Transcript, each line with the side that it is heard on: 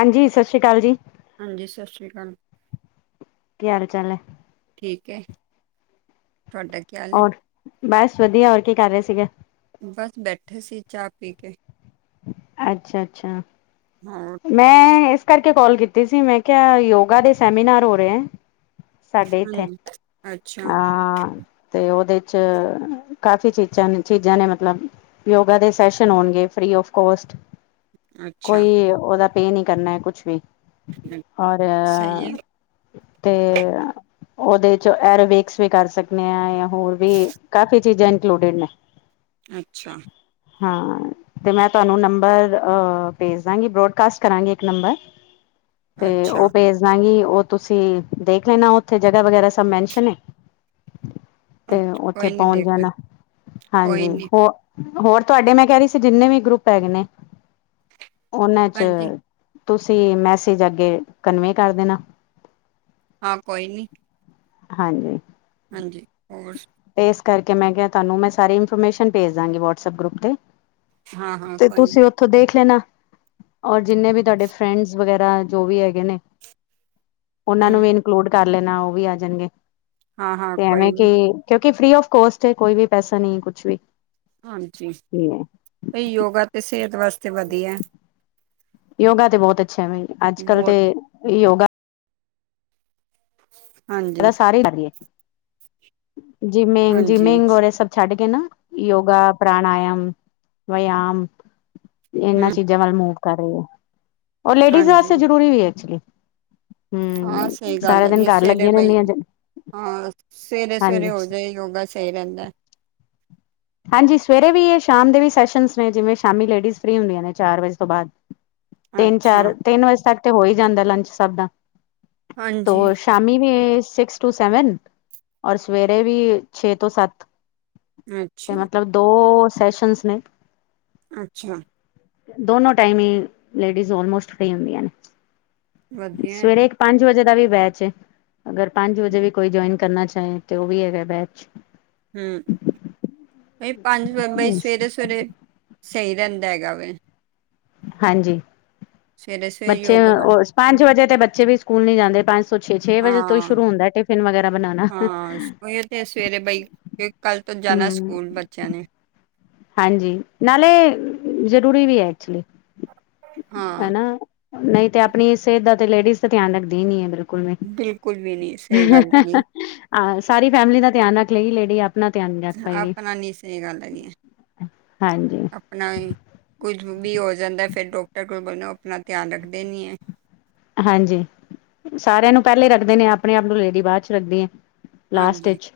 left: ਹਾਂਜੀ, ਸਤਿ ਸ਼੍ਰੀ ਅਕਾਲ ਜੀ।
right: ਹਾਂਜੀ ਸਤਿ ਸ਼੍ਰੀ ਅਕਾਲ।
left: ਕੀ ਹਾਲ -ਚਾਲ ਹੈ।
right: ਠੀਕ ਹੈ ਤੁਹਾਡਾ ਕੀ ਹਾਲ ਹੈ
left: ਹੋਰ, ਬਸ ਵਧੀਆ ਹੋਰ ਕੀ ਕਰ ਰਹੇ ਸੀਗੇ।
right: ਬਸ ਬੈਠੇ ਸੀ ਚਾਹ ਪੀ ਕੇ
left: ਅੱਛਾ -ਅੱਛਾ
right: ਹੋਰ
left: ਮੈਂ ਇਸ ਕਰਕੇ ਕਾਲ ਕੀਤੀ ਸੀ ਮੈਂ ਕਿਹਾ ਯੋਗਾ ਦੇ ਸੈਮੀਨਾਰ ਹੋ ਰਹੇ ਹੈ। ਸਾਡੇ ਇੱਥੇ,
right: ਹਾਂਜੀ ਅੱਛਾ
left: ਆਂ। ਤੇ ਉਹਦੇ 'ਚ, ਕਾਫੀ ਚੀਜ਼ਾਂ ਚੀਜ਼ਾਂ ਨੇ ਮਤਲਬ ਯੋਗਾ ਦੇ ਸੈਸ਼ਨ ਹੋਣਗੇ ਫ੍ਰਰੀ ਆਫ ਕੋਸਟ
right: ਅੱਛਾ
left: ਕੋਈ ਉਹਦਾ ਪੇ ਨੀ ਕਰਨਾ ਹੈ ਕੁਛ ਵੀ
right: ਅ-
left: ਔਰ
right: ਸਹੀ ਹੈ
left: ਤੇ ਉਹਦੇ 'ਚ ਐਰੋਵਕਸ ਵੀ ਕਰ ਸਕਦੇ ਹਾਂ ਜਾਂ ਹੋਰ ਵੀ ਕਾਫ਼ੀ ਚੀਜ਼ਾਂ ਇੰਕਲੂਡਿਡ ਨੇ।
right: ਅੱਛਾ
left: ਹਾਂ, ਤੇ ਮੈਂ ਤੁਹਾਨੂੰ ਨੰਬਰ ਅ ਭੇਜ ਦਾਂਗੀ ਬਰੋਡ ਕਾਸਟ ਕਰਾਂਗੇ ਇੱਕ ਨੰਬਰ ਤੇ
right: ਅੱਛਾ
left: ਉਹ ਭੇਜ ਦਿਆਂਗੀ ਉਹ ਤੁਸੀਂ ਦੇਖ ਲੈਣਾ ਉੱਥੇ ਜਗ੍ਹਾ ਵਗੈਰਾ ਸਭ ਮੈਨਸ਼ਨ ਏ।
right: ਅੱ
left: ਤੇ ਉੱਥੇ
right: ਕੋਈ ਨੀ
left: ਪਹੁੰਚ
right: ਦੇਖ ਲ
left: ਜਾਣਾ
right: ਕੋਈ
left: ਹਾਂਜੀ
right: ਨੀ
left: ਹੋ ਹੋਰ ਤੁਹਾਡੇ ਮੈਂ ਕਹਿ ਰਹੀ ਸੀ ਜਿੰਨੇ ਵੀ ਗਰੁੱਪ ਹੈਗੇ ਨੇ ਉਹਨਾਂ 'ਚ
right: ਹਾਂਜੀ
left: ਤੁਸੀਂ ਮੈਸੇਜ ਅੱਗੇ ਕਨਵੇ ਕਰ ਦੇਣਾ।
right: ਹਾਂ ਕੋਈ ਨੀ।
left: ਹਾਂਜੀ
right: ਹਾਂਜੀ, ਹੋਰ
left: ਤੇ ਇਸ ਕਰਕੇ ਮੈਂ ਕਿਹਾ ਤੁਹਾਨੂੰ ਮੈਂ ਸਾਰੀ ਇਨਫੋਰਮੇਸ਼ਨ ਭੇਜ ਦਾਂਗੀ ਵਟਸਐਪ ਗਰੁੱਪ ਤੇ
right: ਹਾਂ ਹਾਂ
left: ਤੇ
right: ਕੋਈ ਨੀ
left: ਤੁਸੀਂ ਉੱਥੋਂ ਦੇਖ ਲੈਣਾ। ਔਰ ਜਿੰਨੇ ਵੀ ਤੁਹਾਡੇ ਫਰੈਂਡਸ ਵਗੈਰਾ ਜੋ ਵੀ ਹੈਗੇ ਨੇ। ਉਹਨਾਂ ਨੂੰ
right: ਹਮ
left: ਵੀ ਇਨਕਲੂਡ ਕਰ ਲੈਣਾ। ਉਹ ਵੀ ਆ ਜਾਣਗੇ।
right: ਹਾਂ ਹਾਂ
left: ਤੇ
right: ਕੋਈ
left: ਐਵੇਂ ਕਿ
right: ਨੀ
left: ਉਥੋ ਫਰੀ ਆਫ ਕੋਸਟ ਹੈ ਕੋਈ ਵੀ ਪੈਸਾ ਨਹੀਂ ਕੁਛ ਵੀ।
right: ਹਾਂਜੀ,
left: ਨਹੀਂ ਹੈ।
right: ਯੋਗਾ ਤਾਂ ਸਿਹਤ ਵਾਸਤੇ ਵਧੀਆ
left: ਯੋਗਾ ਤੇ ਬਹੁਤ ਅੱਛਾ ਮ ਅੱਜ ਕੱਲ੍ਹ
right: ਬਹੁਤ
left: ਤੇ ਯੋਗਾ
right: ਹਾਂਜੀ
left: ਪ ਸਾਰੇ ਕਰ, ਜਿਮਿੰਗ
right: ਹਾਂਜੀ
left: -ਜਿਮਿੰਗ ਰ ਸਭ ਛੱਡ ਕੇ ਨਾ ਯੋਗਾ ਪ੍ਰਾਣਾਯਮ ਵਿਆਮ ਇਹਨਾਂ
right: ਹਮ
left: ਚੀਜ਼ਾਂ ਵੱਲ ਮੂ ਕਰ ਰਹੀ ਹੈ, ਔਰ ਲੇਡੀਜ਼
right: ਹਾਂਜੀ
left: ਵਾਸਤੇ ਜ਼ਰੂਰੀ ਵੀ ਹੈ ਐਕਚੁਲੀ
right: ਹਾਂ
left: ਹਮ
right: ਸਹੀ ਗੱਲ
left: ਸਾਰਾ ਦਿਨ
right: ਹੈਗੀ
left: ਘਰ
right: ਇਸ ਵੇਲੇ
left: ਲੱਗੀਆਂ
right: ਬਈ
left: ਰਹਿੰਦੀਆਂ
right: ਹਾਂ, ਸਵੇਰੇ- ਸਵੇਰੇ
left: ਹਾਂਜੀ
right: ਹੋ ਜਾਏ ਯੋਗਾ ਸਹੀ ਰਹਿੰਦਾ।
left: ਹਾਂਜੀ। ਸਵੇਰੇ ਵੀ ਇਹ ਸ਼ਾਮ ਦੇ ਵੀ ਸੈਸ਼ਨ ਨੇ ਜਿਵੇਂ ਸ਼ਾਮੀ ਲੇਡੀਜ਼ ਫ੍ਰਰੀ ਹੁੰਦੀਆਂ ਨੇ ਚਾਰ ਵਜੇ ਤੋਂ ਬਾਅਦ ਤਿੰਨ
right: ਅੱਛਾ
left: -ਚਾਰ ਤਿੰਨ ਵਜੇ ਤੱਕ ਤੇ ਹੋ ਹੀ ਜਾਂਦਾ ਲੰਚ ਸਭ ਦਾ। ਤੋ
right: ਹਾਂਜੀ
left: ਸ਼ਾਮੀ ਵੀ ਸਿਕਸ ਟੂ ਸੈਵਨ ਔਰ ਸਵੇਰੇ ਵੀ ਛੇ ਤੋਂ ਸੱਤ। ਤੇ
right: ਅੱਛਾ
left: ਮਤਲਬ ਦੋ ਸੈਸ਼ਨਸ ਨੇ।
right: ਅੱਛਾ।
left: ਦੋਨੋ ਟਾਈਮ ਹੀ ਲੇਡੀਜ਼ ਮੋਸਟ ਫਰੀ ਹੁੰਦੀਆਂ ਨੇ।
right: ਵਧੀਆ
left: ਸਵੇਰੇ ਪੰਜ ਵਜੇ ਦਾ ਵੀ ਬੈਚ ਹੈ। ਅਗਰ ਪੰਜ ਵਜੇ ਵੀ ਕੋਈ ਜੁਆਇਨ ਕਰਨਾ ਚਾਹੇ ਤੇ ਉਹ ਵੀ ਹੈਗਾ ਬੈਚ।
right: ਹਮ। ਬ ਪੰਜ ਬਾਈ ਸਵੇਰੇ -ਸਵੇਰੇ ਸਹੀ ਰਹਿੰਦਾ ਹੈਗਾ ਵਾ।
left: ਹਾਂਜੀ।
right: ਸਵੇਰੇ ਸਵੇਰੇ
left: ਬੱਚੇ
right: ਯੋਗਾ ਕਰ
left: ਉਹ ਪੰਜ ਵਜੇ ਤੇ ਬੱਚੇ ਵੀ ਸਕੂਲੀ ਜਾਂਦੇ। ਪੰਜ ਤੋਂ ਛੇ -ਛੇ ਵਜੇ ਤੋਂ ਹੀ
right: ਹਾਂ
left: ਸ਼ੁਰੂ ਹੁੰਦਾ। ਫਨ ਵਗੈਰਾ ਬਣਾਉਣਾ।
right: ਹਾਂ। ਉ ਤੇ ਸਵੇਰੇ ਬਈ ਕੱਲ ਤੋਂ ਜਾਣਾ ਸਕੂਲ ਬੱਚਿਆਂ ਨੇ।
left: ਹਾਂਜੀ। ਨਾਲੇ ਜ਼ਰੂਰੀ ਵੀ ਹੈ ਐਕਚੁਲੀ ਹੈ
right: ਹਾਂ
left: ਨਾ। ਨਹੀਂ ਤੇ ਆਪਣੀ ਸਿਹਤ ਦਾ ਤੇ ਲੇਡੀਜ਼ ਦਾ ਧਿਆਨ ਰੱਖਦੀ ਹੀ ਨੀ ਹੈ ਬਿਲਕੁਲ।
right: ਬਿਲਕੁਲ ਵੀ ਨਹੀਂ ਸਹੀ ਗੱਲ ਹੈਗੀ
left: ਹ ਸਾਰੀ ਫੈਮਲੀ ਦਾ ਧਿਆਨ ਰੱਖ ਲਗੀ ਲੇਡੀ ਆਪ। ਆਪਣਾ ਧਿਆਨ ਨਹੀਂ।
right: ਆਪਣਾ ਨੀ ਸਹੀ ਗੱਲ ਹੈਗੀ ਏ।
left: ਹਾਂਜੀ।
right: ਆਪਣਾ ਕੁਝ ਵੀ ਹੋ ਜਾਂਦਾ ਫਿਰ ਡਾਕਟਰ ਕੋਲ ਬਲ ਆਪਣਾ ਧਿਆਨ ਰੱਖਦੇ ਨਹੀਂ ਹੈ।
left: ਹਾਂਜੀ। ਸਾਰਿਆਂ ਨੂੰ ਪਹਿਲੇ ਰੱਖਦੇ ਨੇ ਆਪਣੇ ਆਪ ਨੂੰ ਲੇਡੀ ਬਾਅਦ 'ਚ ਰੱਖਦੀ ਏ। ਲਾਸਟ
right: ਹਾਂਜੀ
left: ਚ'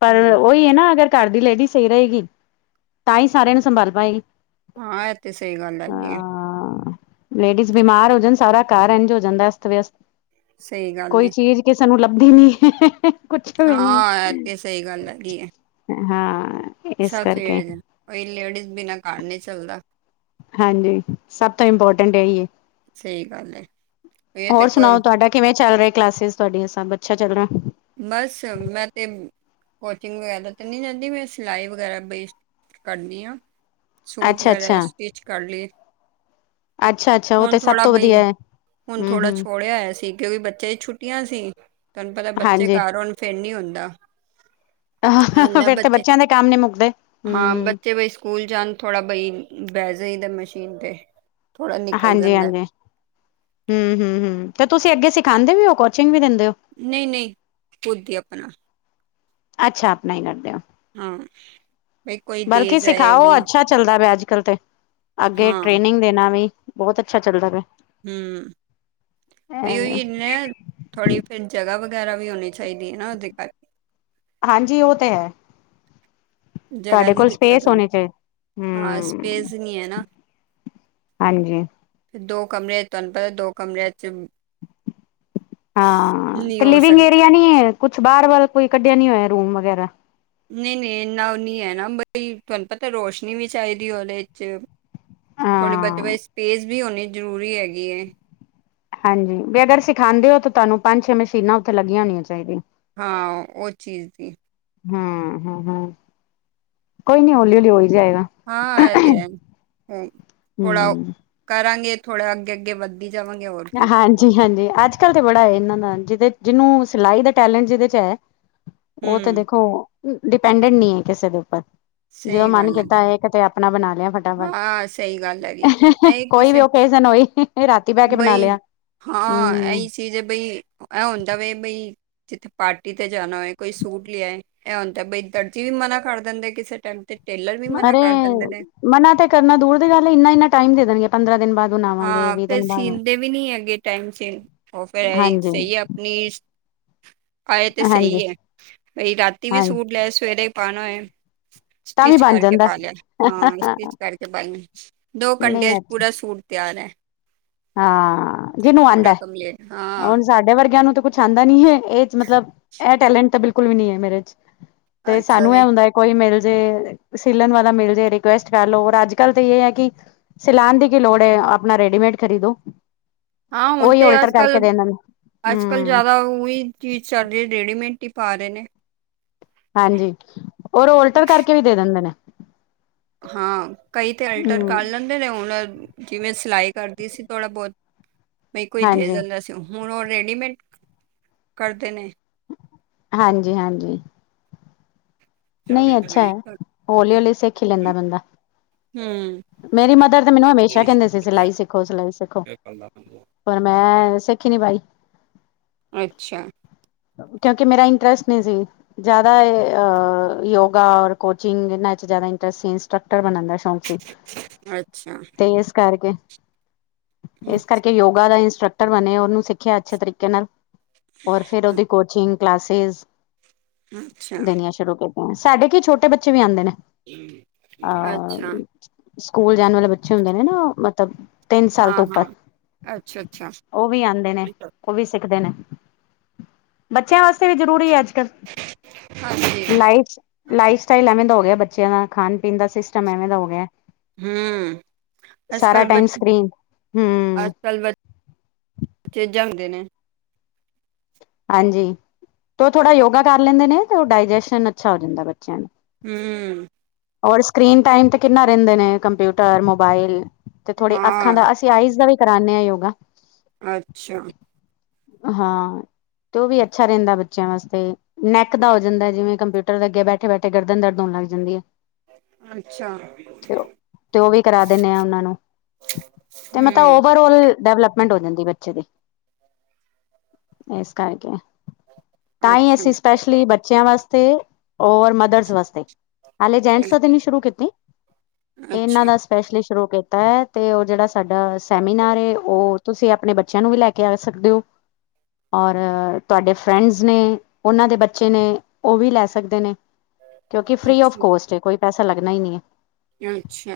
left: ਪਰ
right: ਹਮ
left: ਉਹੀ ਹੈ ਨਾ ਅਗਰ ਘਰ ਦੀ ਲੇਡੀਜ਼ ਸਹੀ ਰਹੇਗੀ। ਤਾਂ ਹੀ ਸਾਰਿਆਂ ਨੂੰ ਸੰਭਾਲ ਪਾਏਗੀ।
right: ਹਾਂ। ਇਹ ਤੇ ਸਹੀ ਗੱਲ ਹੈ ਜੀ।
left: ਹਾਂ। ਲੇਡੀਜ਼ ਬਿਮਾਰ ਹੋ ਜਾਣ ਸਾਰਾ ਕਾਰਰ ਇੰਝ ਹੋ ਜਾਂਦਾ ਅਸਤ -ਵਿਅਸਤ।
right: ਸਹੀ ਗੱਲ
left: ਕੋਈ
right: ਏ
left: ਚੀਜ਼ ਕਿਸ ਸਾਨੂੰ ਲੱਭਦੀ ਨੀ ਹੈ। ਕੁਛੇ ਵੀ
right: ਹਾਂ ਇਹ
left: ਨਹੀਂ
right: ਤੇ ਸਹੀ ਗੱਲ ਹੈਗੀ ਹੈ
left: ਹਾਂ। ਇਸ
right: ਸਭ
left: ਕਰਕੇ
right: ਸਹੀ। ਲੇਡੀਜ਼ ਬਿਨਾਂ ਕਾਰ ਨਹੀਂ ਚੱਲਦਾ।
left: ਹਾਂਜੀ। ਸਭ ਤੋਂ ਇੰਪੋਰਟੈਂਟ ਹੈ। ਜ
right: ਸਹੀ ਗੱਲ ਹੈ ਇਹ ਤੇ
left: ਹੋਰ ਸੁਣਾਓ
right: ਕੋਈ
left: ਤੁਹਾਡਾ? ਕਿਵੇਂ ਚੱਲ ਰਹੇ ਕਲਾਸਿਸ ਤੁਹਾਡੀਆਂ ਸਭ ਅੱਛਾ ਚੱਲ ਰਿਹਾ।
right: ਬਸ ਮੈਂ ਤੇ ਕੋਚਿੰਗ ਵਗੈਰਾ ਤੇ ਨਹੀਂ ਰਹਿੰਦੀ। ਮੈਂ ਸਿਲਾਈ ਵਗੈਰਾ ਬੇਸ ਕਰਨੀ ਆ। ਸੂਟ
left: ਅੱਛਾ-ਅੱਛਾ,
right: ਵਗੈਰਾ ਸਟਿਚ ਕਰ ਲਈਏ।
left: ਅੱਛਾ-ਅੱਛਾ ਉਹ
right: ਹੁਣ
left: ਤੇ ਸਭ
right: ਥੋੜਾ
left: ਤੋਂ
right: ਬਈ।
left: ਵਧੀਆ ਹੈ
right: ਹੁਣ ਥੋੜਾ
left: ਹੂੰ-ਹੂੰ
right: ਛੋੜਿਆ ਹੋਇਆ ਸੀ। ਕਿਉਂਕਿ ਬੱਚੇ ਦੀ ਛੁੱਟੀਆਂ ਸੀ। ਤੁਹਾਨੂੰ ਪਤਾ ਬੱਚੇ
left: ਹਾਂਜੀ।
right: ਘਰ ਆਣ ਫਿਰ ਨੀ ਹੁੰਂਦਾ। ਕਹਦਾ
left: ਫੇਰ ਤੇ
right: ਬੱਚੇ
left: ਬੱਚਿਆਂ ਦੇ ਕੰਮ ਨੀ ਮੁੱਕਦੇ
right: ਹਾਂ।
left: ਹੂੰ
right: ਬੱਚੇ ਬ ਸਕੂਲ ਜਾਣ ਥੋੜ੍ਹਾ ਬਾਈ ਬੈਵ ਜਿਦਾ ਦਾ ਮਸ਼ੀਨ 'ਤੇ। ਥੋੜ੍ਹਾ ਨਿਕਲ
left: ਹਾਂਜੀ-
right: ਜਾਂਦਾ
left: ਹਾਂਜੀ। ਹਮ- ਹਮ- ਹਮ ਤੇ ਤੁਸੀਂ ਅੱਗੇ ਸਿਖਾਉਂਦੇ ਵੀ ਹੋ, ਕੋਚਿੰਗ ਵੀ ਦਿੰਦੇ ਹੋ।
right: ਨਹੀਂ- ਨਹੀਂ ਖੁਦ ਹੀ ਆਪਣਾ।
left: ਅੱਛਾ। ਆਪ ਨਹੀਂ ਕਰਦੇ ਹੋ।
right: ਹਾਂ। ਬਈ ਕੋਈ, ਦੇ
left: ਬਲਕਿ
right: ਜਾਏ,
left: ਸਿਖਾਓ
right: ਬਈ।
left: ਅੱਛਾ ਚੱਲਦਾ ਪਿਆ, ਅੱਜ ਕੱਲ ਤੇ। ਅੱਗੇ
right: ਹਾਂ
left: ਟ੍ਰੇਨਿੰਗ ਦੇਣਾ ਵੀ, ਬਹੁਤ ਅੱਛਾ ਚੱਲਦਾ ਪਿਆ।
right: ਹੂੰ। ਭਈ
left: ਐਵੇਂ,
right: ਉਹੀਨ ਥੋੜ੍ਹੀ ਫਿਰ ਜਗ੍ਹਾ ਵਗੈਰਾ ਵੀ ਹੋਣੀ ਚਾਹੀਦੀ ਹੈ ਨਾ ਉਹਦੇ ਕਰ।
left: ਹਾਂਜੀ। ਉਹ ਤੇ ਹੈ।
right: ਜਗ੍ਹਾ
left: ਤੁਹਾਡੇ
right: ਦੀ
left: ਕੋਲ
right: ਦਿੱਕਤ
left: ਸਪੇਸ ਹੋਣੀ ਚਾਹੀ।
right: ਹਾਂ
left: ਹਮ।
right: ਸਪੇਸ ਨਹੀਂ ਹੈ ਨਾ
left: ਹਾਂਜੀ।
right: ਫ ਦੋ ਕਮਰੇਿਆਂ ਚ' ਤੁਹਾਨੂੰ ਪਤਾ ਦੋ ਕਮਰਿਆਂ ਚ'
left: ਹਾਂ।
right: ਨਹੀਂ
left: ਤੇ
right: ਹੋ
left: ਲਿਵਿੰਗ
right: ਸਕਦਾ
left: ਏਰੀਆ ਨੀ ਕੁਛ ਬਾਹਰ ਵੱਲ ਕੋਈ ਕੱਢਿਆ ਨੀ ਹੋਇਆ ਰੂਮ ਵਗੈਰਾ।
right: ਨਹੀਂ- ਨਹੀਂ ਇੰਨਾ ਨ ਹੈ ਨਾ ਬਈ ਤੁਹਾਨੂੰ ਪਤਾ ਰੋਸ਼ਨੀ ਵੀ ਚਾਹੀਦੀ ਉਹਦੇ ਚ' ਥੋੜ੍ਹੀ- ਬਤ
left: ਹਾਂ
right: ਬ ਸਪੇਸ ਵੀ ਹੋਣੀ ਜ਼ਰੂਰੀ ਹੈਗੀ।
left: ਹਾਂਜੀ। ਵੀ ਅਗਰ ਸਿਖਾਉਂਦੇ ਹੋ ਤਾਂ ਤੁਹਾਨੂੰ ਪੰਜ -ਛੇ ਮਸ਼ੀਨਾਂ ਉੱਥੇ ਲੱਗੀਆਂ ਹੋਣੀਆਂ ਚਾਹੀਦੀਆਂ।
right: ਹਾਂ। ਉਹ ਚੀਜ਼ ਦੀ।
left: ਹੂੰ, ਹੂੰ- ਹੂੰ, ਕੋਈ ਨੀ ਹੌਲੀ- ਹੌਲੀ, ਹੋ ਹੀ ਜਾਏਗਾ।
right: ਹਾਂ। ਇਹ ਤੇ ਹੈ। ਉਹ ਥੋੜਾ
left: ਹਮ
right: ਕਰਾਂਗੇ। ਥੋੜਾ ਅੱਗੇ- ਅੱਗੇ ਵੱਧ। ਦੇ, ਜਾਵਾਂਗੇ ਹੋਰ ਕੀ।
left: ਜੀ ਹਾਂਜੀ। ਅੱਜ ਕੱਲ ਤੇ ਬੜਾ ਹੈ, ਇਹਨਾਂ ਦਾ। ਜਿਹਦੇ ਜਿਹਨੂੰ, ਸਿਲਾਈ ਦਾ ਟੈਲੈਂਟ, ਜਿਹਦੇ ਚ ਹੈ। ਉਹ ਤੇ
right: ਹੂੰ
left: ਦੇਖੋ, ਡਿਪੈਂਡਟ ਨੀ ਹੈ, ਕਿਸੇ ਦੇ ਉੱਪਰ। ਜਦੋਂ
right: ਸਹੀ
left: ਮਨ
right: ਗੱਲ
left: ਕੀਤਾ ਹੈ, ਕਿਤੇ। ਆਪਣਾ ਬਣਾ ਲਿਆ ਫਟਾਫਟ।
right: ਹਾਂ ਸਹੀ ਗੱਲ ਹੈਗੀ ਆ ਇਹ
left: ਕੋਈ ਵੀ
right: ਕਿਸੇ
left: ਓਕੇਜਨ ਹੋਈ, ਰਾਤੀ ਬਹਿ। ਬਣਾ ਲਿਆ। ਹੂੰ।
right: ਤੇ, ਜੇ ਬਈ, ਏ ਹੁੰਦਾ ਵੇ ਏ ਬਈ। ਜਿੱਥੇ ਪਾਰਟੀ ਤੇ ਜਾਣਾ ਹੋਏ। ਕੋਈ ਸੂਟ ਲਿਆ। ਏ ਹੁਣਦਾ ਏ ਬਈ, ਦਰਜੀ ਵੀ ਮਨਾ ਕਰ ਦਿੰਦੇ, ਕਿਸੇ ਟਾਈਮ ਤੇ। ਟੇਲਰ ਵੀ ਮਨਾ
left: ਅਰੇ।
right: ਕਰ ਦਿੰਦੇ ਨੇ
left: ਮਨਾ ਤੇ ਕਰਨਾ ਦੂਰ ਦੀ ਗੱਲ ਏ। ਇੰਨਾ- ਇਨਾ, ਟਾਈਮ ਦੇ ਦੇਣਗੇ, ਪੰਦਰਾਂ ਦਿਨ ਬਾਅਦ। ਬਣਾਵਾਂਗੇ
right: ਹਾਂ।
left: ਵੀਹ
right: ਫੇਰ
left: ਦਿਨ ਬਾਅਦ
right: ਸੀਨਦੇ ਵੀ, ਨਹੀਂ ਹੈਗੇ, ਟਾਈਮ ਸੀਰ। ਉਹ ਫੇਰ
left: ਹਾਂਜੀ
right: ਸਹੀ ਹੈ, ਆਪਣੀ। ਆਏ ਤੇ
left: ਹਾਂਜੀ
right: ਸਹੀ ਹੈ। ਬਣੀ ਰਾਤੀ ਵੀ
left: ਹਾਂਜੀ
right: ਸੂਟ ਲੈ ਆਏ ਸਵੇਰੇ ਹੀ ਪਾਉਣਾ ਹੋਏ।
left: ਤਾਂ ਵੀ
right: ਸਟਿਚ
left: ਬਣ
right: ਕਰਕੇ
left: ਜਾਂਦਾ
right: ਪ ਲਿਆ। ਹਾਂ, ਸਟਿਚ
left: ਨਹੀਂ
right: ਕਰਕੇ ਪਾਲ- ਦੋ ਘੰਟਿਆਂ ਚ,
left: ਅੱਛਾ
right: ਪੂਰਾ ਸੂਟ ਤਿਆਰ ਹੈ।
left: ਹਾਂ। ਜਿਹਨੂੰ
right: ਪੂਰਾ
left: ਆਉਂਦਾ ਹੈ।
right: ਕੰਪਲੀਟ ਹਾਂ
left: ਹੁਣ, ਸਾਡੇ ਵਰਗਿਆਂ ਨੂੰ, ਤਾਂ ਕੁਛ। ਛ ਆਂਦਾ ਨਹੀਂ ਹੈ। ਇਹ, ਮਤਲਬ ਇਹ ਟੈਲੈਂਟ ਤਾਂ, ਬਿਲਕੁਲ ਵੀ ਨਹੀਂ ਹੈ। ਮੇਰੇ ਚ ਤੇ,
right: ਅੱਛਾ
left: ਸਾਨੂੰ
right: ਜੀ
left: ਇਹ ਹੁੰਦਾ। ਕੋਈ ਮਿਲ ਜੇ, ਸਿਲਣ ਵਾਲਾ, ਮਿਲ ਜੇ ਰਿਕੁਐਸਟ ਕਰ ਲੋ। ਔਰ ਅੱਜ ਕੱਲ, ਤਾਂ ਇਹ ਹੈ, ਕਿ। ਸੈਲਾਨ ਦੀ, ਕੀ ਲੋੜ ਹੈ। ਆਪਣਾ, ਰੈਡੀਮੇਡ ਖਰੀਦੋ।
right: ਹਾਂ। ਹੁਣ
left: ਉਹੀ
right: ਤੇ,
left: ਓਲਟਰ
right: ਅੱਜ ਕੱਲ,
left: ਕਰਕੇ ਦੇ ਦਿੰਦੇ
right: ਅੱਜ ਕੱਲ
left: ਹਮ
right: ਜ਼ਿਆਦਾ। ਉਹੀ ਚੀਜ਼, ਚੱਲ ਰਹੀ। ਰੇਡੀਮੇਡ ਹੀ ਪਾ ਰਹੇ ਨੇ।
left: ਹਾਂਜੀ। ਔਰ ਔ ਓਲਟਰ, ਕਰਕੇ ਵੀ ਦੇ ਦਿੰਦੇ ਨੇ।
right: ਹਾਂ। ਕਈ ਤੇ, ਅਲਟਰ ਕਾਰ
left: ਹਮ
right: ਲੇ। ਤਦੇ ਨੇ ਹੁਣ, ਜਿਵੇਂ ਸਿਲਾਈ ਕਰਦੀ ਸੀ। ਥੋੜਾ- ਬਹੁਤ ਬਣੀ, ਕੋਈ ਦੇ
left: ਹਾਂਜੀ
right: ਜਾਂਦਾ ਸੀ। ਹੁਣ, ਉਹ ਰੈਡੀਮੇਡ ਕਰਦੇ ਨੇ।
left: ਹਾਂਜੀ- ਹਾਂਜੀ। ਨਹੀਂ, ਅੱਛਾ ਹੈ। ਹੌਲੀ- ਹੌਲੀ, ਸਿੱਖੀ ਲੈਂਦਾ ਬੰਦਾ।
right: ਹੂੰ
left: ਮੇਰੀ ਮਦਰ, ਤੇ ਮੈਨੂੰ, ਹਮੇਸ਼ਾ ਕਹਿੰਦੇ ਸੀ। ਸਿਲਾਈ ਸਿੱਖੋ, ਸਿਲਾਈ ਸਿੱਖੋ। ਪਰ ਮੈਂ, ਸਿੱਖੀ ਨੀ ਪਾਈ।
right: ਅੱਛੇਆ।
left: ਕਿਉਂਕਿ, ਮੇਰਾ ਇੰਟਰਸਟ ਨਹੀਂ ਸੀ। ਜ਼ਿਆਦਾ ਯੋਗਾ, ਔਰ ਕੋਚਿੰਗ, ਇਹਨਾਂ ਚ ਜ਼ਿਆਦਾ ਇੰਟਰਸਟ ਸੀ। ਇੰਸਟਰਕਟਰ ਬਣਨ ਦਾ ਸ਼ੌਕ।
right: ਅੱਛਾ
left: ਤੇ, ਇਸ ਕਰਕੇ।
right: ਹੂੰ,
left: ਇਸ ਕਰਕੇ ਯੋਗਾ, ਦਾ ਇੰਸਟਰਕਟਰ ਬਣੇਿਆ। ਉਹਨੂੰ ਸਿੱਖਿਆ, ਅੱਛੇ ਤਰੀਕੇ ਨਾਲ, ਔਰ ਫੇਰ ਉਹਦੀ। ਕੋਚਿੰਗ, ਕਲਾਸਿਸ
right: ਅੱਛਾ
left: ਦੇਨਿਆਂ। ਸ਼ੁਰੂ, ਸਾਡੇ ਕੀ ਛੋਟੇ ਬੱਚੇ ਵੀ, ਆਉਂਦੇ ਨੇ।
right: ਅੱਛਾ
left: ਅਹ। ਸਕੂਲ ਜਾਣ ਵਾਲੇ, ਬੱਚੇ ਹੁੰਦੇ ਨੇ ਨਾ, ਮਤਲਬ। ਤਿੰਨ ਸਾਲ
right: ਹਾਂ
left: ਤੋਂ ਉੱਪਰ,
right: ਹਾਂ ਅੱਛਾ ਅੱਛਾ
left: ਉਹ ਵੀ ਆਉਂਦੇ ਨੇ, ਉਹ ਵੀ ਸਿੱਖਦੇ ਨੇ। ਬੱਚਿਆਂ ਵਾਸਤੇ ਵੀ ਜ਼ਰੂਰੀ ਹੈ ਅੱਜ ਕੱਲ
right: ਹਾਂਜੀ
left: ਲਾਈਫ ਲਾਈਫ ਸਟਾਈਲ ਐਵੇਂ ਦਾ ਹੋ ਗਿਆ ਬੱਚਿਆਂ ਦਾ ਖਾਣ ਪੀਣ ਦਾ ਸਿਸਟਮ ਐਵੇਂ ਦਾ ਹੋ ਗਿਆ
right: ਹੂੰ। ਅੱਜ
left: ਸਾਰਾ
right: ਕੱਲ
left: ਟਾਈਮ
right: ਬੱਚੀ,
left: ਸਕਰੀਨ ਹੂੰ
right: ਅੱਜ ਕੱਲ ਬ- ਬੱਚੇ ਜਾਂਦੇ ਨੇ।
left: ਹਾਂਜੀ। ਤੇ ਉਹ ਥੋੜਾ, ਯੋਗਾ ਕਰ ਲੈਂਦੇ ਨੇ। ਤੇ ਉਹ, ਡਾਇਜੈਸ਼ਨ ਅੱਛਾ, ਹੋ ਜਾਂਦਾ ਬੱਚਿਆਂ ਦਾ।
right: ਹੂੰ।
left: ਔਰ ਸਕਰੀਨ ਟਾਈਮ, ਤੇ ਕਿੰਨਾ ਰਹਿੰਦੇ ਨੇ? Computer, mobile. ਤੇ ਥੋੜੀ, ਅੱਖਾਂ
right: ਹਾਂ
left: ਦਾ, ਅਸੀਂ ਆਈਜ਼ ਦਾ ਵੀ, ਕਰਾਉਂਦੇ ਹਾਂ ਯੋਗਾ।
right: ਅੱਛਾ।
left: ਹਾਂ। ਤੇ ਉਹ ਵੀ, ਅੱਛਾ ਰਹਿੰਦਾ, ਬੱਚਿਆਂ ਵਾਸਤੇ। ਨੈਕ ਦਾ ਹੋ ਜਾਂਦਾ ਜਿਵੇਂ ਕੰਪਿਊਟਰ ਦੇ ਅੱਗੇ ਬੈਠੇ ਬੈਠੇ ਗਰਦਨ ਦਰਦ ਹੋਣ ਲੱਗ ਜਾਂਦੀ ਹੈ
right: ਅੱਛਾ
left: ਤੇ ਉਹ ਵੀ ਕਰਾ ਦਿੰਦੇ ਆ ਉਹਨਾਂ ਨੂੰ ਤੇ ਮਤਲਬ
right: ਹੂੰ
left: ਓਵਰਲ ਡਵਲਪ ਗੰਢ ਹੋ ਜਾਂਦੀ ਬੱਚੇ ਦੀ ਇਸ ਕਰਕੇ ਤਾਂ ਹੀ
right: ਅੱਛਾ
left: ਅਸੀਂ ਸਪੈਸ਼ਲੀ ਬੱਚਿਆਂ ਵਾਸਤੇ ਔਰ ਮਦਰਸ ਵਾਸਤੇ ਹਾਲੇ ਜੈਂਟਸ
right: ਅੱਛਾ
left: ਨੀ ਸ਼ੁਰੂ ਕੀਤੀ ਇਹ ਇਹਨਾਂ
right: ਅੱਛਾ
left: ਦੱਸ ਸਪੈਸ਼ਲੀ ਸ਼ੁਰੂ ਕੀਤਾ ਹੈ ਅਤੇ ਉਹ ਜਿਹੜਾ ਸਾਡਾ ਸੈਮੀਨਾਰ ਏ ਉਹ ਤੁਸੀਂ ਆਪਣੇ ਬੱਚਿਆਂ ਨੂੰ ਵੀ ਲੈ ਕੇ ਆ ਸਕਦੇ ਹੋ ਔਰ ਤੁਹਾਡੇ ਫਰੈਂਡਸ ਨੇ, ਉਹਨਾਂ ਦੇ ਬੱਚੇ ਨੇ ਉਹ ਵੀ ਲੈ ਸਕਦੇ ਨੇ। ਕਿਉਂਕਿ ਫਰੀ ਓਫ ਕੋਸਟ ਹੈ, ਕੋਈ ਪੈਸਾ ਲੱਗਣਾ ਹੀ ਨਹੀਂ ਹੈ।
right: ਅੱਛਾ।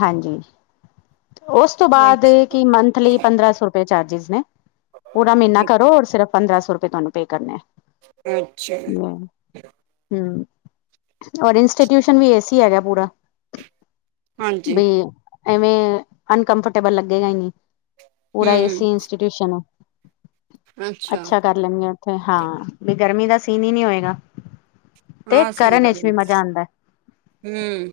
left: ਹਾਂਜੀ, ਉਸ ਤੋਂ ਬਾਅਦ ਕਿ ਮੰਥਲੀ ਪੰਦਰਾਂ ਸੌ ਰੁਪ ਰੁਪਏ ਚਾਰਜਿਸ ਨੇ ਪੂਰਾ ਮਹੀਨਾ
right: ਕੋਈ
left: ਕਰੋ ਔਰ ਸਿਰਫ ਪੰਦਰਾਂ ਸੌ ਰੁਪਏ ਤੁਹਾਨੂੰ ਪੇ ਕਰਨੇ ਐ।
right: ਅੱਛਾ।
left: ਹੂ ਔਰ ਇੰਸਟੀਟਿਊਸ਼ਨ ਵੀ ਏ ਸੀ ਹੈਗਾ ਪੂਰਾ।
right: ਹਾਂਜੀ
left: ਬੀ ਐਵੇਂ ਅਨਕੰਫਰਟੇਬਲ ਲੱਗੇਗਾ ਹੀ ਨੀ ਪੂਰਾ ਏ
right: ਹੂੰ
left: ਸੀ ਟਿਸ਼ਨ। ਅੱਛਾ ਕਰ ਲੈਣਗੇ ਉੱਥੇ, ਹਾਂ ਬੀ ਗਰਮੀ ਦਾ ਸੀਨ ਹੀ ਨਹੀਂ ਹੋਏਗਾ। ਤੇ
right: ਹਾਂ ਸਹੀ
left: ਕਰਨ
right: ਗੱਲ
left: ਇਸ ਲਈ
right: ਐ।
left: ਮਜ਼ਾ ਆਂਦਾ।
right: ਹੂੰ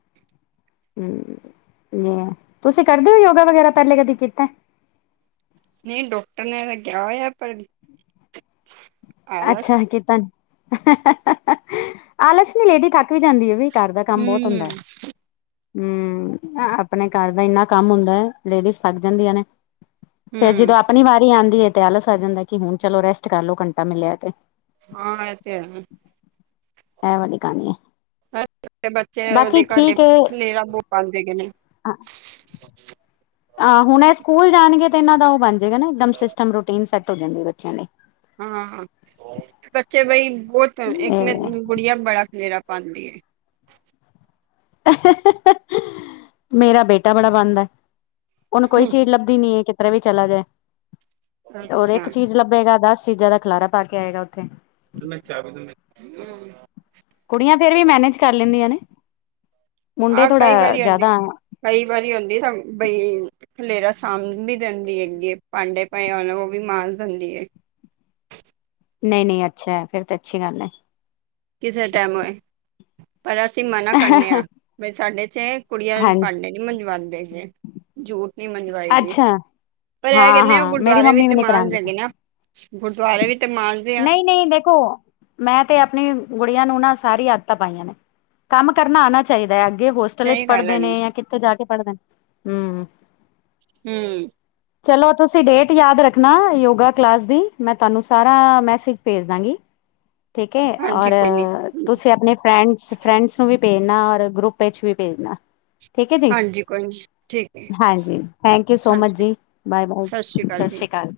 left: ਹੂ ਨਹੀਂ, ਤੁਸੀਂ ਕਰਦੇ ਹੋ ਯੋਗਾ ਵਗੈਰਾ ਪਹਿਲੇ ਕਦੀ ਕੀਤਾ।
right: ਨਹੀਂ, ਡਾਕਟਰ ਨੇ ਤਾਂ ਕਿਹਾ ਹੋਇਆ ਪਰ ਆਲਸ
left: ਅੱਛਾ ਕਿਤਾ, ਨੀ ਆਲਸ ਨੀ, ਲੇਡੀ ਥੱਕ ਵੀ ਜਾਂਦੀ ਹੈ ਵੀ। ਘਰ ਦਾ ਕੰਮ ਬੋਹਤ
right: ਹੂੰ
left: ਹੁੰਦਾ ਹੈ। ਹੂ ਆਪਣੇ ਘਰ ਦਾ ਇੰਨਾ ਕੰਮ ਹੁੰਦਾ ਹੈ, ਲੇਡੀਜ਼ ਥਕ ਜਾਂਦੀਆਂ ਨੇ। ਫਿਰ
right: ਹੂੰ
left: ਜਦੋਂ ਆਪਣੀ ਵਾਰੀ ਆਂਦੀ ਹੈ ਤੇ, ਆਲਸ ਆ ਜਾਂਦਾ ਕਿ ਹੁਣ ਚਲੋ ਰੈਸਟ ਕਰ ਲਓ, ਘੰਟਾ ਮਿਲਿਆ ਤੇ।
right: ਹਾਂ, ਏ ਤੇ ਹੈ।
left: ਇਹ ਵਾਲੀ ਕਹਾਣੀ ਹੈ
right: ਛੋਟੇ ਬੱਚੇ
left: ਬਾਕੀ
right: ਉਹਦੇ ਘਰੇ
left: ਠੀਕ ਹੈ
right: ਖਲੇਰਾ ਬੋਹ ਪਾਂਦੇ ਹੈਗੇ ਨੇ।
left: ਆਹ ਹੁਣ ਇਹ ਸਕੂਲ ਜਾਣਗੇ ਤੇ ਇਹਨਾਂ ਦਾ ਉਹ ਬਣ ਜਾਏਗਾ ਨਾ ਇਕਦਮ ਸਿਸਟਮ, ਰੂਟੀਨ ਸੈਟ ਹੋ ਜਾਂਦੀ ਬੱਚਿਆਂ ਲਈ।
right: ਹਾਂ, ਬੱਚੇ ਬਈ ਬਹੁਤ ਤੰਗ ਇੱਕ ਮੇਰੀ ਗੁੜੀਆਂ ਬੜਾ ਖਲੇਰਾ ਪਾਂਦੀ ਏ।
left: ਮੇਰਾ ਬੇਟਾ ਬੜਾ ਪਾਂਦਾ, ਉਹਨੂੰ ਕੋਈ ਚੀਜ਼ ਲੱਭ ਨੀ ਹੈ ਕਿਧਰੇ ਵੀ ਚਲਾ ਜਾਏ, ਔਰ
right: ਅੱਛਾ
left: ਇੱਕ ਚੀਜ਼ ਲੱਭੇਗਾ ਦਸ ਚੀਜ਼ਾਂ ਦਾ ਖਲਾਰਾ ਪਾ ਕੇ ਆਏਗਾ ਉੱਥੇ।
right: ਪਰ ਮੈਂ [unintelligible]
left: ਕੁੜੀਆਂ ਫਿਰ ਵੀ ਮੈਨੇਜ ਕਰ ਲੈਂਦੀਆਂ ਨੇ, ਮੁੰਡੇ
right: ਆਹ ਕਈ
left: ਥੋੜਾ
right: ਵਾਰੀ ਹੁੰਦੀ
left: ਜਿਆਦਾ
right: ਕਈ ਵਾਰੀ ਹੁੰਦੀ ਥੰਮ ਬਈ ਖਲੇਰਾ ਸਾਂਬ ਵੀ ਦਿੰਦੀ ਹੈਗੀ ਏ, ਭਾਂਡੇ ਪਏ ਹੋਣ ਉਹ ਵੀ ਮਾਂਜ ਦਿੰਦੀ ਹੈ।
left: ਨਹੀਂ-ਨਹੀਂ, ਅੱਛਾ ਹੈ। ਫਿਰ ਤੇ ਅੱਛੀ ਗੱਲ ਹੈ।
right: ਕਿਸੇ ਟਾਈਮ ਹੋਏ, ਪਰ ਅਸੀਂ ਮਨਾ ਕਰਨੇ ਹਾਂ
left: ਹੈ।
right: ਵੀ ਸਾਡੇ ਚ ਕੁੜੀਆਂ ਵੀ
left: ਹਾਂਜੀ
right: ਪੜ ਲੇ। ਨਹੀਂ ਮੰਜਵਾਂਦੇ ਹੈਗੇ। ਜੂਠ ਨਹੀਂ ਮੰਜਵਾਈ ਦੀ,
left: ਅੱਛਾ
right: ਪਰ ਇਹ
left: ਹਾਂ
right: ਕਹਿੰਦੇ ਉਹ
left: ਹਾਂ ਮੇਰੀ
right: ਗੁਰਦੁਆਰੇ ਵੀ
left: ਮੰਮੀ
right: ਤੇ
left: ਨੀ
right: ਮਾਂਜ
left: ਕਰਾਂਦੇ ਸੀ।
right: ਦੇਗੀ ਨਾ। ਗੁਰਦੁਆਰੇ ਵੀ ਤੇ ਮਾਂਜਦੇ ਆ।
left: ਨਹੀਂ ਨਹੀਂ ਦੇਖੋ। ਮੈਂ ਤੇ ਆਪਣੀ ਗੁੜੀਆਂ ਨੂੰ ਨਾ ਸਾਰੀ ਆਦਤਾਂ ਪਾਈਆਂ ਨੇ, ਕੰਮ ਕਰਨਾ ਆਣਾ ਚਾਹੀਦਾ ਹੈ ਅੱਗੇ ਹੋ ਹੋਸਟਲ ਚ
right: ਸਹੀ ਗੱਲ
left: ਪੜਦੇ
right: ਹੈਗੀ
left: ਨੇ ਯਾਂ ਕਿੱਥੇ ਜਾ ਕੇ ਪੜਦੇ ਨੇ ਹੂ।
right: ਹਮ
left: ਚਲੋ, ਤੁਸੀਂ ਡੇਟ ਯਾਦ ਰੱਖਣਾ ਯੋਗਾ ਕਲਾਸ ਦੀ। ਮੈਂ ਤੁਹਾਨੂੰ ਸਾਰਾ ਮੈਸੇਜ ਭੇਜ ਦਾਂਗੀ। ਠੀਕ ਹੈ ਔਰ,
right: ਹਾਂਜੀ ਕੋਈ ਨੀ
left: ਤੁਸੀਂ ਆਪਣੇ ਫਰੈਂਡਸ ਫਰੈਂਡਸ ਨੂੰ ਵੀ ਭੇਜਣਾ ਔਰ ਗਰੁੱਪ ਵਿੱਚ ਵੀ ਭੇਜਣਾ। ਠੀਕ ਹੈ ਜੀ,
right: ਹਾਂਜੀ ਕੋਈ ਨੀ ਠੀਕ ਹੈ
left: ਹਾਂਜੀ ਥੈਂਕ ਯੂ ਸੋ
right: ਸਤਿ
left: ਮਚ
right: ਸ਼੍ਰੀ
left: ਜੀ, ਬਾਏ-ਬਾਏ ਜੀ ਸਤਿ ਸ਼੍ਰੀ ਅਕਾਲ।